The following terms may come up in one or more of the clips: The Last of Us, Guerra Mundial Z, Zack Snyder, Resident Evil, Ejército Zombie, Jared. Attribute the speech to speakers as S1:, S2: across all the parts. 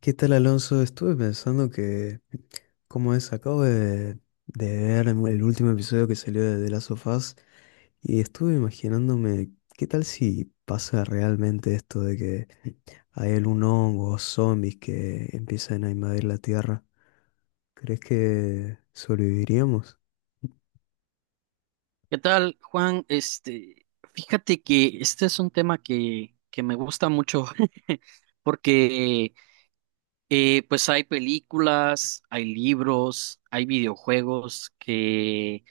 S1: ¿Qué tal, Alonso? Estuve pensando que, como es, acabo de ver el último episodio que salió de The Last of Us y estuve imaginándome qué tal si pasa realmente esto de que hay algún hongo o zombies que empiezan a invadir la Tierra. ¿Crees que sobreviviríamos?
S2: ¿Qué tal, Juan? Fíjate que este es un tema que me gusta mucho porque pues hay películas, hay libros, hay videojuegos que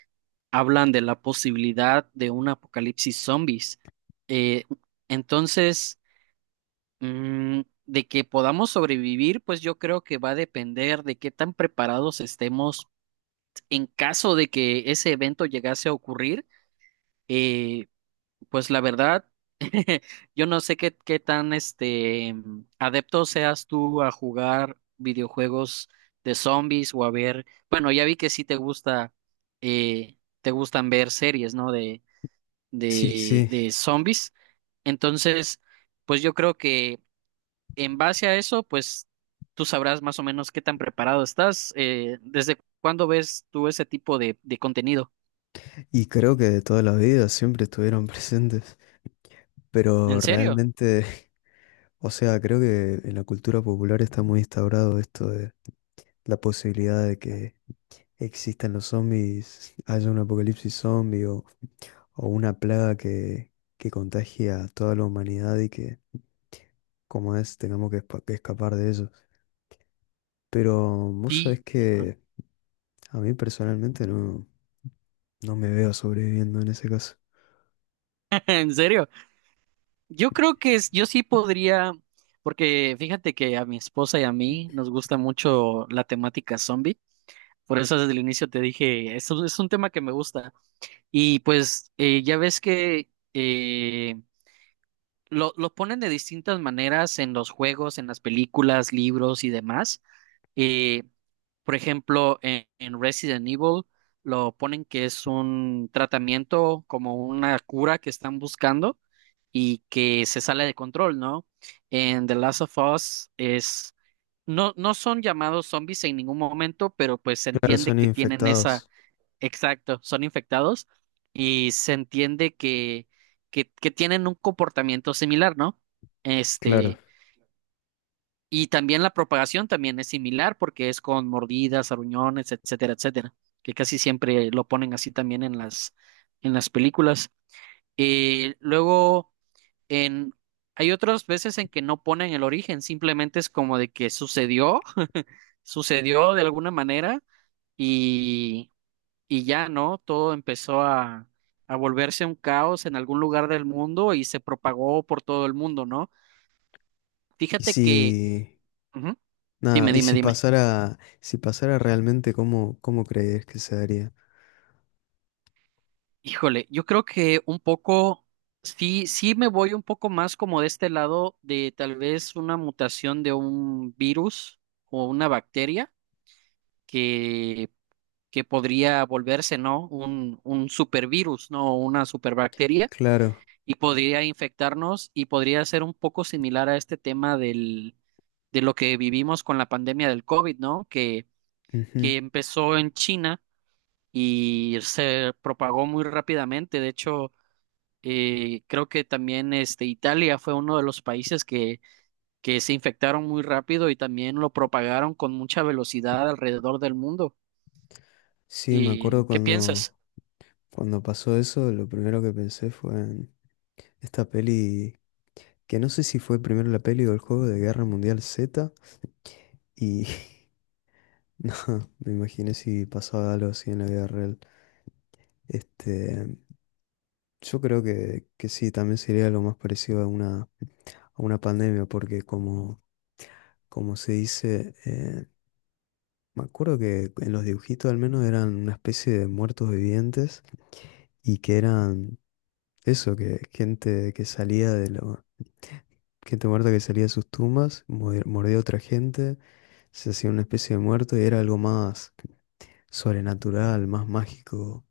S2: hablan de la posibilidad de un apocalipsis zombies. Eh, entonces, mm, de que podamos sobrevivir, pues yo creo que va a depender de qué tan preparados estemos en caso de que ese evento llegase a ocurrir. Eh, Pues la verdad, yo no sé qué tan adepto seas tú a jugar videojuegos de zombies o a ver, bueno, ya vi que sí te gusta, te gustan ver series, ¿no?
S1: Sí, sí.
S2: De zombies. Entonces, pues yo creo que en base a eso, pues tú sabrás más o menos qué tan preparado estás. ¿Desde cuándo ves tú ese tipo de contenido?
S1: Y creo que de toda la vida siempre estuvieron presentes, pero
S2: ¿En serio?
S1: realmente o sea, creo que en la cultura popular está muy instaurado esto de la posibilidad de que existan los zombies, haya un apocalipsis zombie o una plaga que contagie a toda la humanidad y que, como es, tengamos que, que escapar de ello. Pero vos sabés
S2: Sí.
S1: que a mí personalmente no, no me veo sobreviviendo en ese caso.
S2: ¿En serio? Yo creo que yo sí podría, porque fíjate que a mi esposa y a mí nos gusta mucho la temática zombie. Por eso desde el inicio te dije, es un tema que me gusta. Y pues ya ves que lo ponen de distintas maneras en los juegos, en las películas, libros y demás. eh, por ejemplo, en Resident Evil lo ponen que es un tratamiento como una cura que están buscando y que se sale de control, ¿no? En The Last of Us es no son llamados zombies en ningún momento, pero pues se
S1: Claro,
S2: entiende
S1: son
S2: que tienen esa
S1: infectados.
S2: exacto, son infectados y se entiende que que tienen un comportamiento similar, ¿no?
S1: Claro.
S2: Este y también la propagación también es similar porque es con mordidas, aruñones, etcétera, etcétera, que casi siempre lo ponen así también en en las películas. Luego, en, hay otras veces en que no ponen el origen, simplemente es como de que sucedió, sucedió de alguna manera y, y ya, ¿no? Todo empezó a volverse un caos en algún lugar del mundo y se propagó por todo el mundo, ¿no?
S1: Y
S2: Fíjate que...
S1: si
S2: Ujú,
S1: nada, y si
S2: dime.
S1: pasara, si pasara realmente, ¿cómo, cómo crees que se daría?
S2: Híjole, yo creo que un sí me voy un poco más como de este lado de tal vez una mutación de un virus o una bacteria que, que podría volverse, ¿no? Un supervirus, ¿no? Una superbacteria
S1: Claro.
S2: y podría infectarnos y podría ser un poco similar a este tema de lo que vivimos con la pandemia del COVID, ¿no?
S1: Ujú.
S2: Que empezó en China y se propagó muy rápidamente. De hecho, creo que también Italia fue uno de los países que se infectaron muy rápido y también lo propagaron con mucha velocidad alrededor del mundo.
S1: Sí, me
S2: ¿Y
S1: acuerdo
S2: qué piensas?
S1: cuando, cuando pasó eso, lo primero que pensé fue en esta peli, que no sé si fue primero la peli o el juego de Guerra Mundial Z, y no, me imaginé si pasaba algo así en la vida real. Este, Yo creo que sí, también sería lo más parecido a una pandemia, porque como, como se dice, me acuerdo que en los dibujitos al menos eran una especie de muertos vivientes y que eran eso, que gente que salía de lo, gente muerta que salía de sus tumbas, mordía a otra gente, se hacía una especie de muerto y era algo más sobrenatural, más mágico,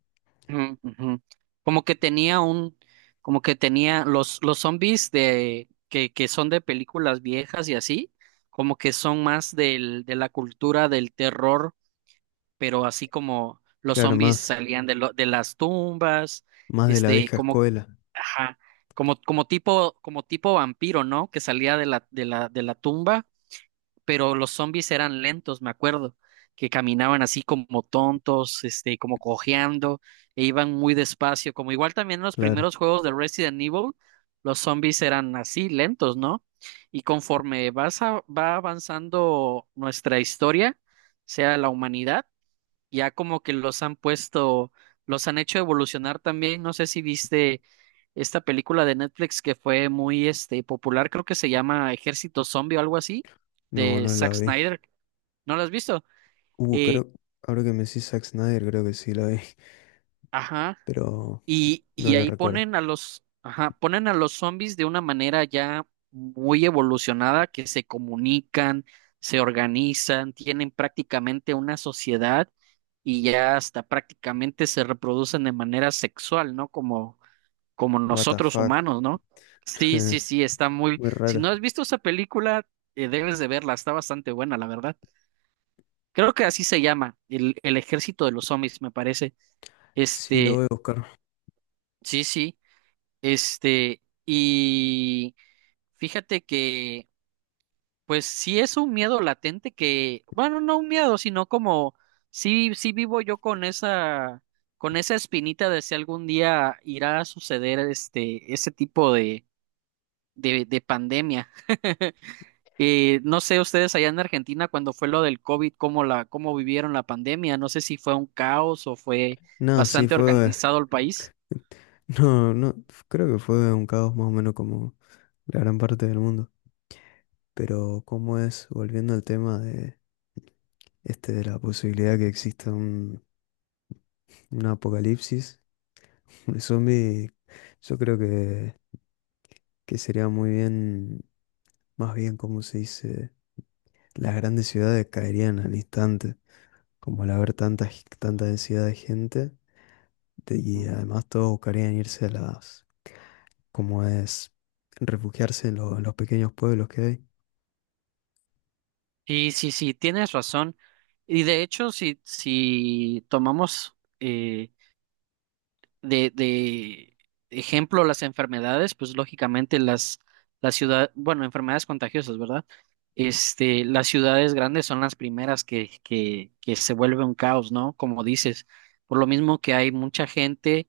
S2: Ujú, ujú. Como que tenía un, como que tenía los zombies que son de películas viejas y así, como que son más de la cultura del terror, pero así como los
S1: claro,
S2: zombies
S1: más,
S2: salían de, de las tumbas,
S1: más de la vieja
S2: como
S1: escuela,
S2: ajá, como, como tipo vampiro, ¿no? Que salía de de la tumba, pero los zombies eran lentos, me acuerdo, que caminaban así como tontos, como cojeando, e iban muy despacio, como igual también en los
S1: claro,
S2: primeros juegos de Resident Evil, los zombies eran así, lentos, ¿no? Y conforme va avanzando nuestra historia, sea la humanidad, ya como que los han puesto, los han hecho evolucionar también. No sé si viste esta película de Netflix que fue muy popular, creo que se llama Ejército Zombie o algo así,
S1: no,
S2: de
S1: no la
S2: Zack
S1: vi.
S2: Snyder. ¿No la has visto? Eh,
S1: Creo, ahora que me decís Zack Snyder, creo que sí la vi,
S2: ajá.
S1: pero no
S2: Y
S1: la
S2: ahí
S1: recuerdo.
S2: ponen a los, ajá, ponen a los zombies de una manera ya muy evolucionada, que se comunican, se organizan, tienen prácticamente una sociedad y ya hasta prácticamente se reproducen de manera sexual, ¿no? Como, como
S1: What the
S2: nosotros
S1: fuck,
S2: humanos, ¿no? Sí, sí, sí, está muy...
S1: muy
S2: Si no
S1: raro.
S2: has visto esa película, debes de verla, está bastante buena, la verdad. Creo que así se llama, el ejército de los zombies, me parece.
S1: Sí, lo voy
S2: Este,
S1: a buscar.
S2: sí, sí. Y fíjate que, pues sí es un miedo latente que, bueno, no un miedo, sino como, sí, sí vivo yo con esa espinita de si algún día irá a suceder ese tipo de pandemia. No sé ustedes allá en Argentina cuando fue lo del COVID, cómo cómo vivieron la pandemia, no sé si fue un caos o fue
S1: No, sí,
S2: bastante
S1: fue,
S2: organizado el país.
S1: no, no, creo que fue un caos más o menos como la gran parte del mundo. Pero cómo es, volviendo al tema de este de la posibilidad que exista un apocalipsis de zombie, yo creo que sería muy bien, más bien como se dice, las grandes ciudades caerían al instante. Como al haber tanta, tanta densidad de gente, de- y además todos buscarían irse a las, como es, refugiarse en, en los pequeños pueblos que hay.
S2: Sí, sí, sí, tienes razón. Y de hecho, si tomamos de ejemplo las enfermedades, pues lógicamente las ciudades, bueno, enfermedades contagiosas, ¿verdad? Las ciudades grandes son las primeras que se vuelve un caos, ¿no? Como dices, por lo mismo que hay mucha gente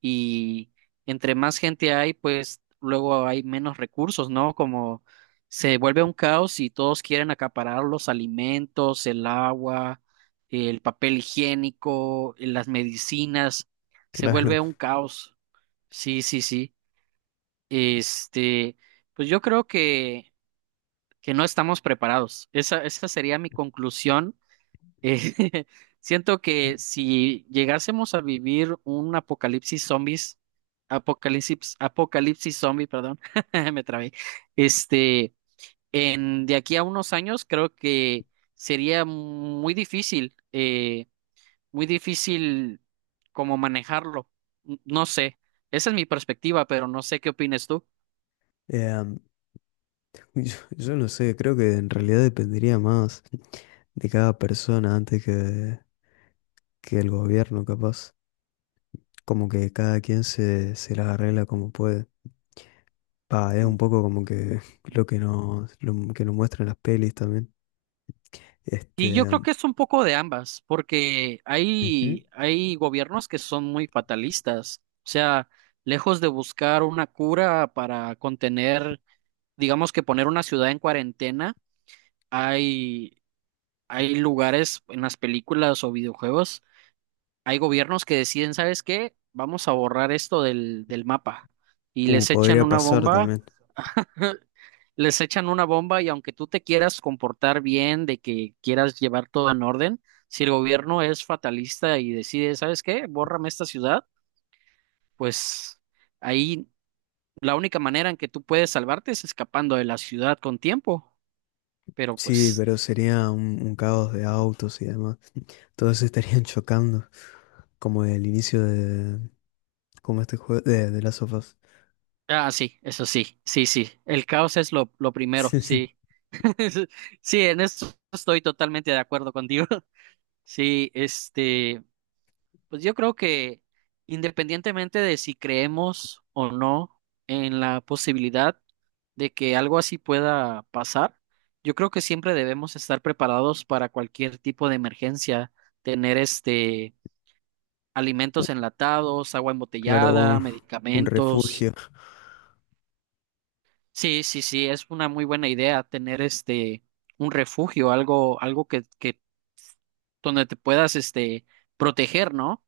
S2: y entre más gente hay, pues luego hay menos recursos, ¿no? Como se vuelve un caos y todos quieren acaparar los alimentos, el agua, el papel higiénico, las medicinas, se
S1: Claro.
S2: vuelve un caos. Sí, sí, sí. Este, pues yo creo que no estamos preparados. Esa sería mi conclusión eh, siento que si llegásemos a vivir un apocalipsis zombies, apocalipsis zombie, perdón, me trabé, este, en de aquí a unos años creo que sería muy difícil como manejarlo. No sé, esa es mi perspectiva, pero no sé qué opines tú.
S1: Em, yo, yo no sé, creo que en realidad dependería más de cada persona antes que el gobierno, capaz. Como que cada quien se, se las arregla como puede. Pa, es un
S2: Mm.
S1: poco como que lo que nos muestran las pelis también. Este,
S2: Y yo creo que es un poco de ambas, porque
S1: ujú.
S2: hay gobiernos que son muy fatalistas, o sea, lejos de buscar una cura para contener, digamos que poner una ciudad en cuarentena, hay, hay lugares en las películas o videojuegos, hay gobiernos que deciden, ¿sabes qué? Vamos a borrar esto del mapa y les echan
S1: Podría
S2: una
S1: pasar
S2: bomba.
S1: también.
S2: Les echan una bomba y aunque tú te quieras comportar bien, de que quieras llevar todo en orden, si el gobierno es fatalista y decide, ¿sabes qué? Bórrame esta ciudad, pues ahí la única manera en que tú puedes salvarte es escapando de la ciudad con tiempo. Pero
S1: Sí,
S2: pues,
S1: pero sería un caos de autos y demás. Todos se estarían chocando, como el inicio de, como este juego de Last of Us.
S2: ah, sí, eso sí, sí, sí, el caos es lo primero, sí. Sí, en eso estoy totalmente de acuerdo contigo. Sí, pues yo creo que independientemente de si creemos o no en la posibilidad de que algo así pueda pasar, yo creo que siempre debemos estar preparados para cualquier tipo de emergencia, tener
S1: U-
S2: alimentos enlatados, agua
S1: claro,
S2: embotellada,
S1: un
S2: medicamentos.
S1: refugio,
S2: Sí, sí, sí, es una muy buena idea tener un refugio, algo, algo que donde te puedas proteger, ¿no?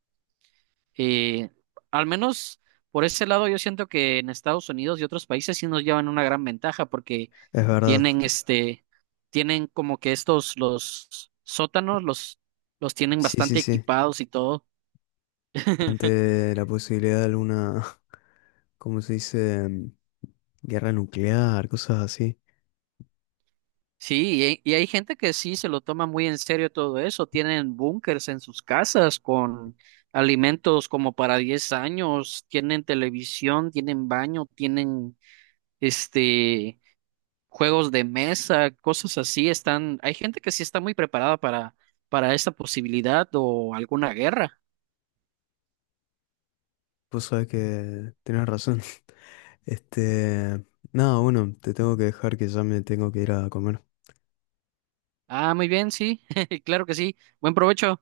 S2: Y al menos por ese lado yo siento que en Estados Unidos y otros países sí nos llevan una gran ventaja porque
S1: es verdad.
S2: tienen tienen como que estos, los sótanos, los tienen
S1: Sí, sí,
S2: bastante
S1: sí.
S2: equipados y todo.
S1: Ante la posibilidad de alguna, ¿cómo se dice? Guerra nuclear, cosas así.
S2: Sí, y hay gente que sí se lo toma muy en serio todo eso. Tienen búnkers en sus casas con alimentos como para 10 años, tienen televisión, tienen baño, tienen este juegos de mesa, cosas así, están, hay gente que sí está muy preparada para esta posibilidad o alguna guerra.
S1: Vos sabés que tenés razón. Este, nada, bueno, te tengo que dejar que ya me tengo que ir a comer.
S2: Ah, muy bien, sí, claro que sí. Buen provecho.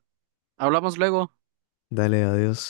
S2: Hablamos luego.
S1: Dale, adiós.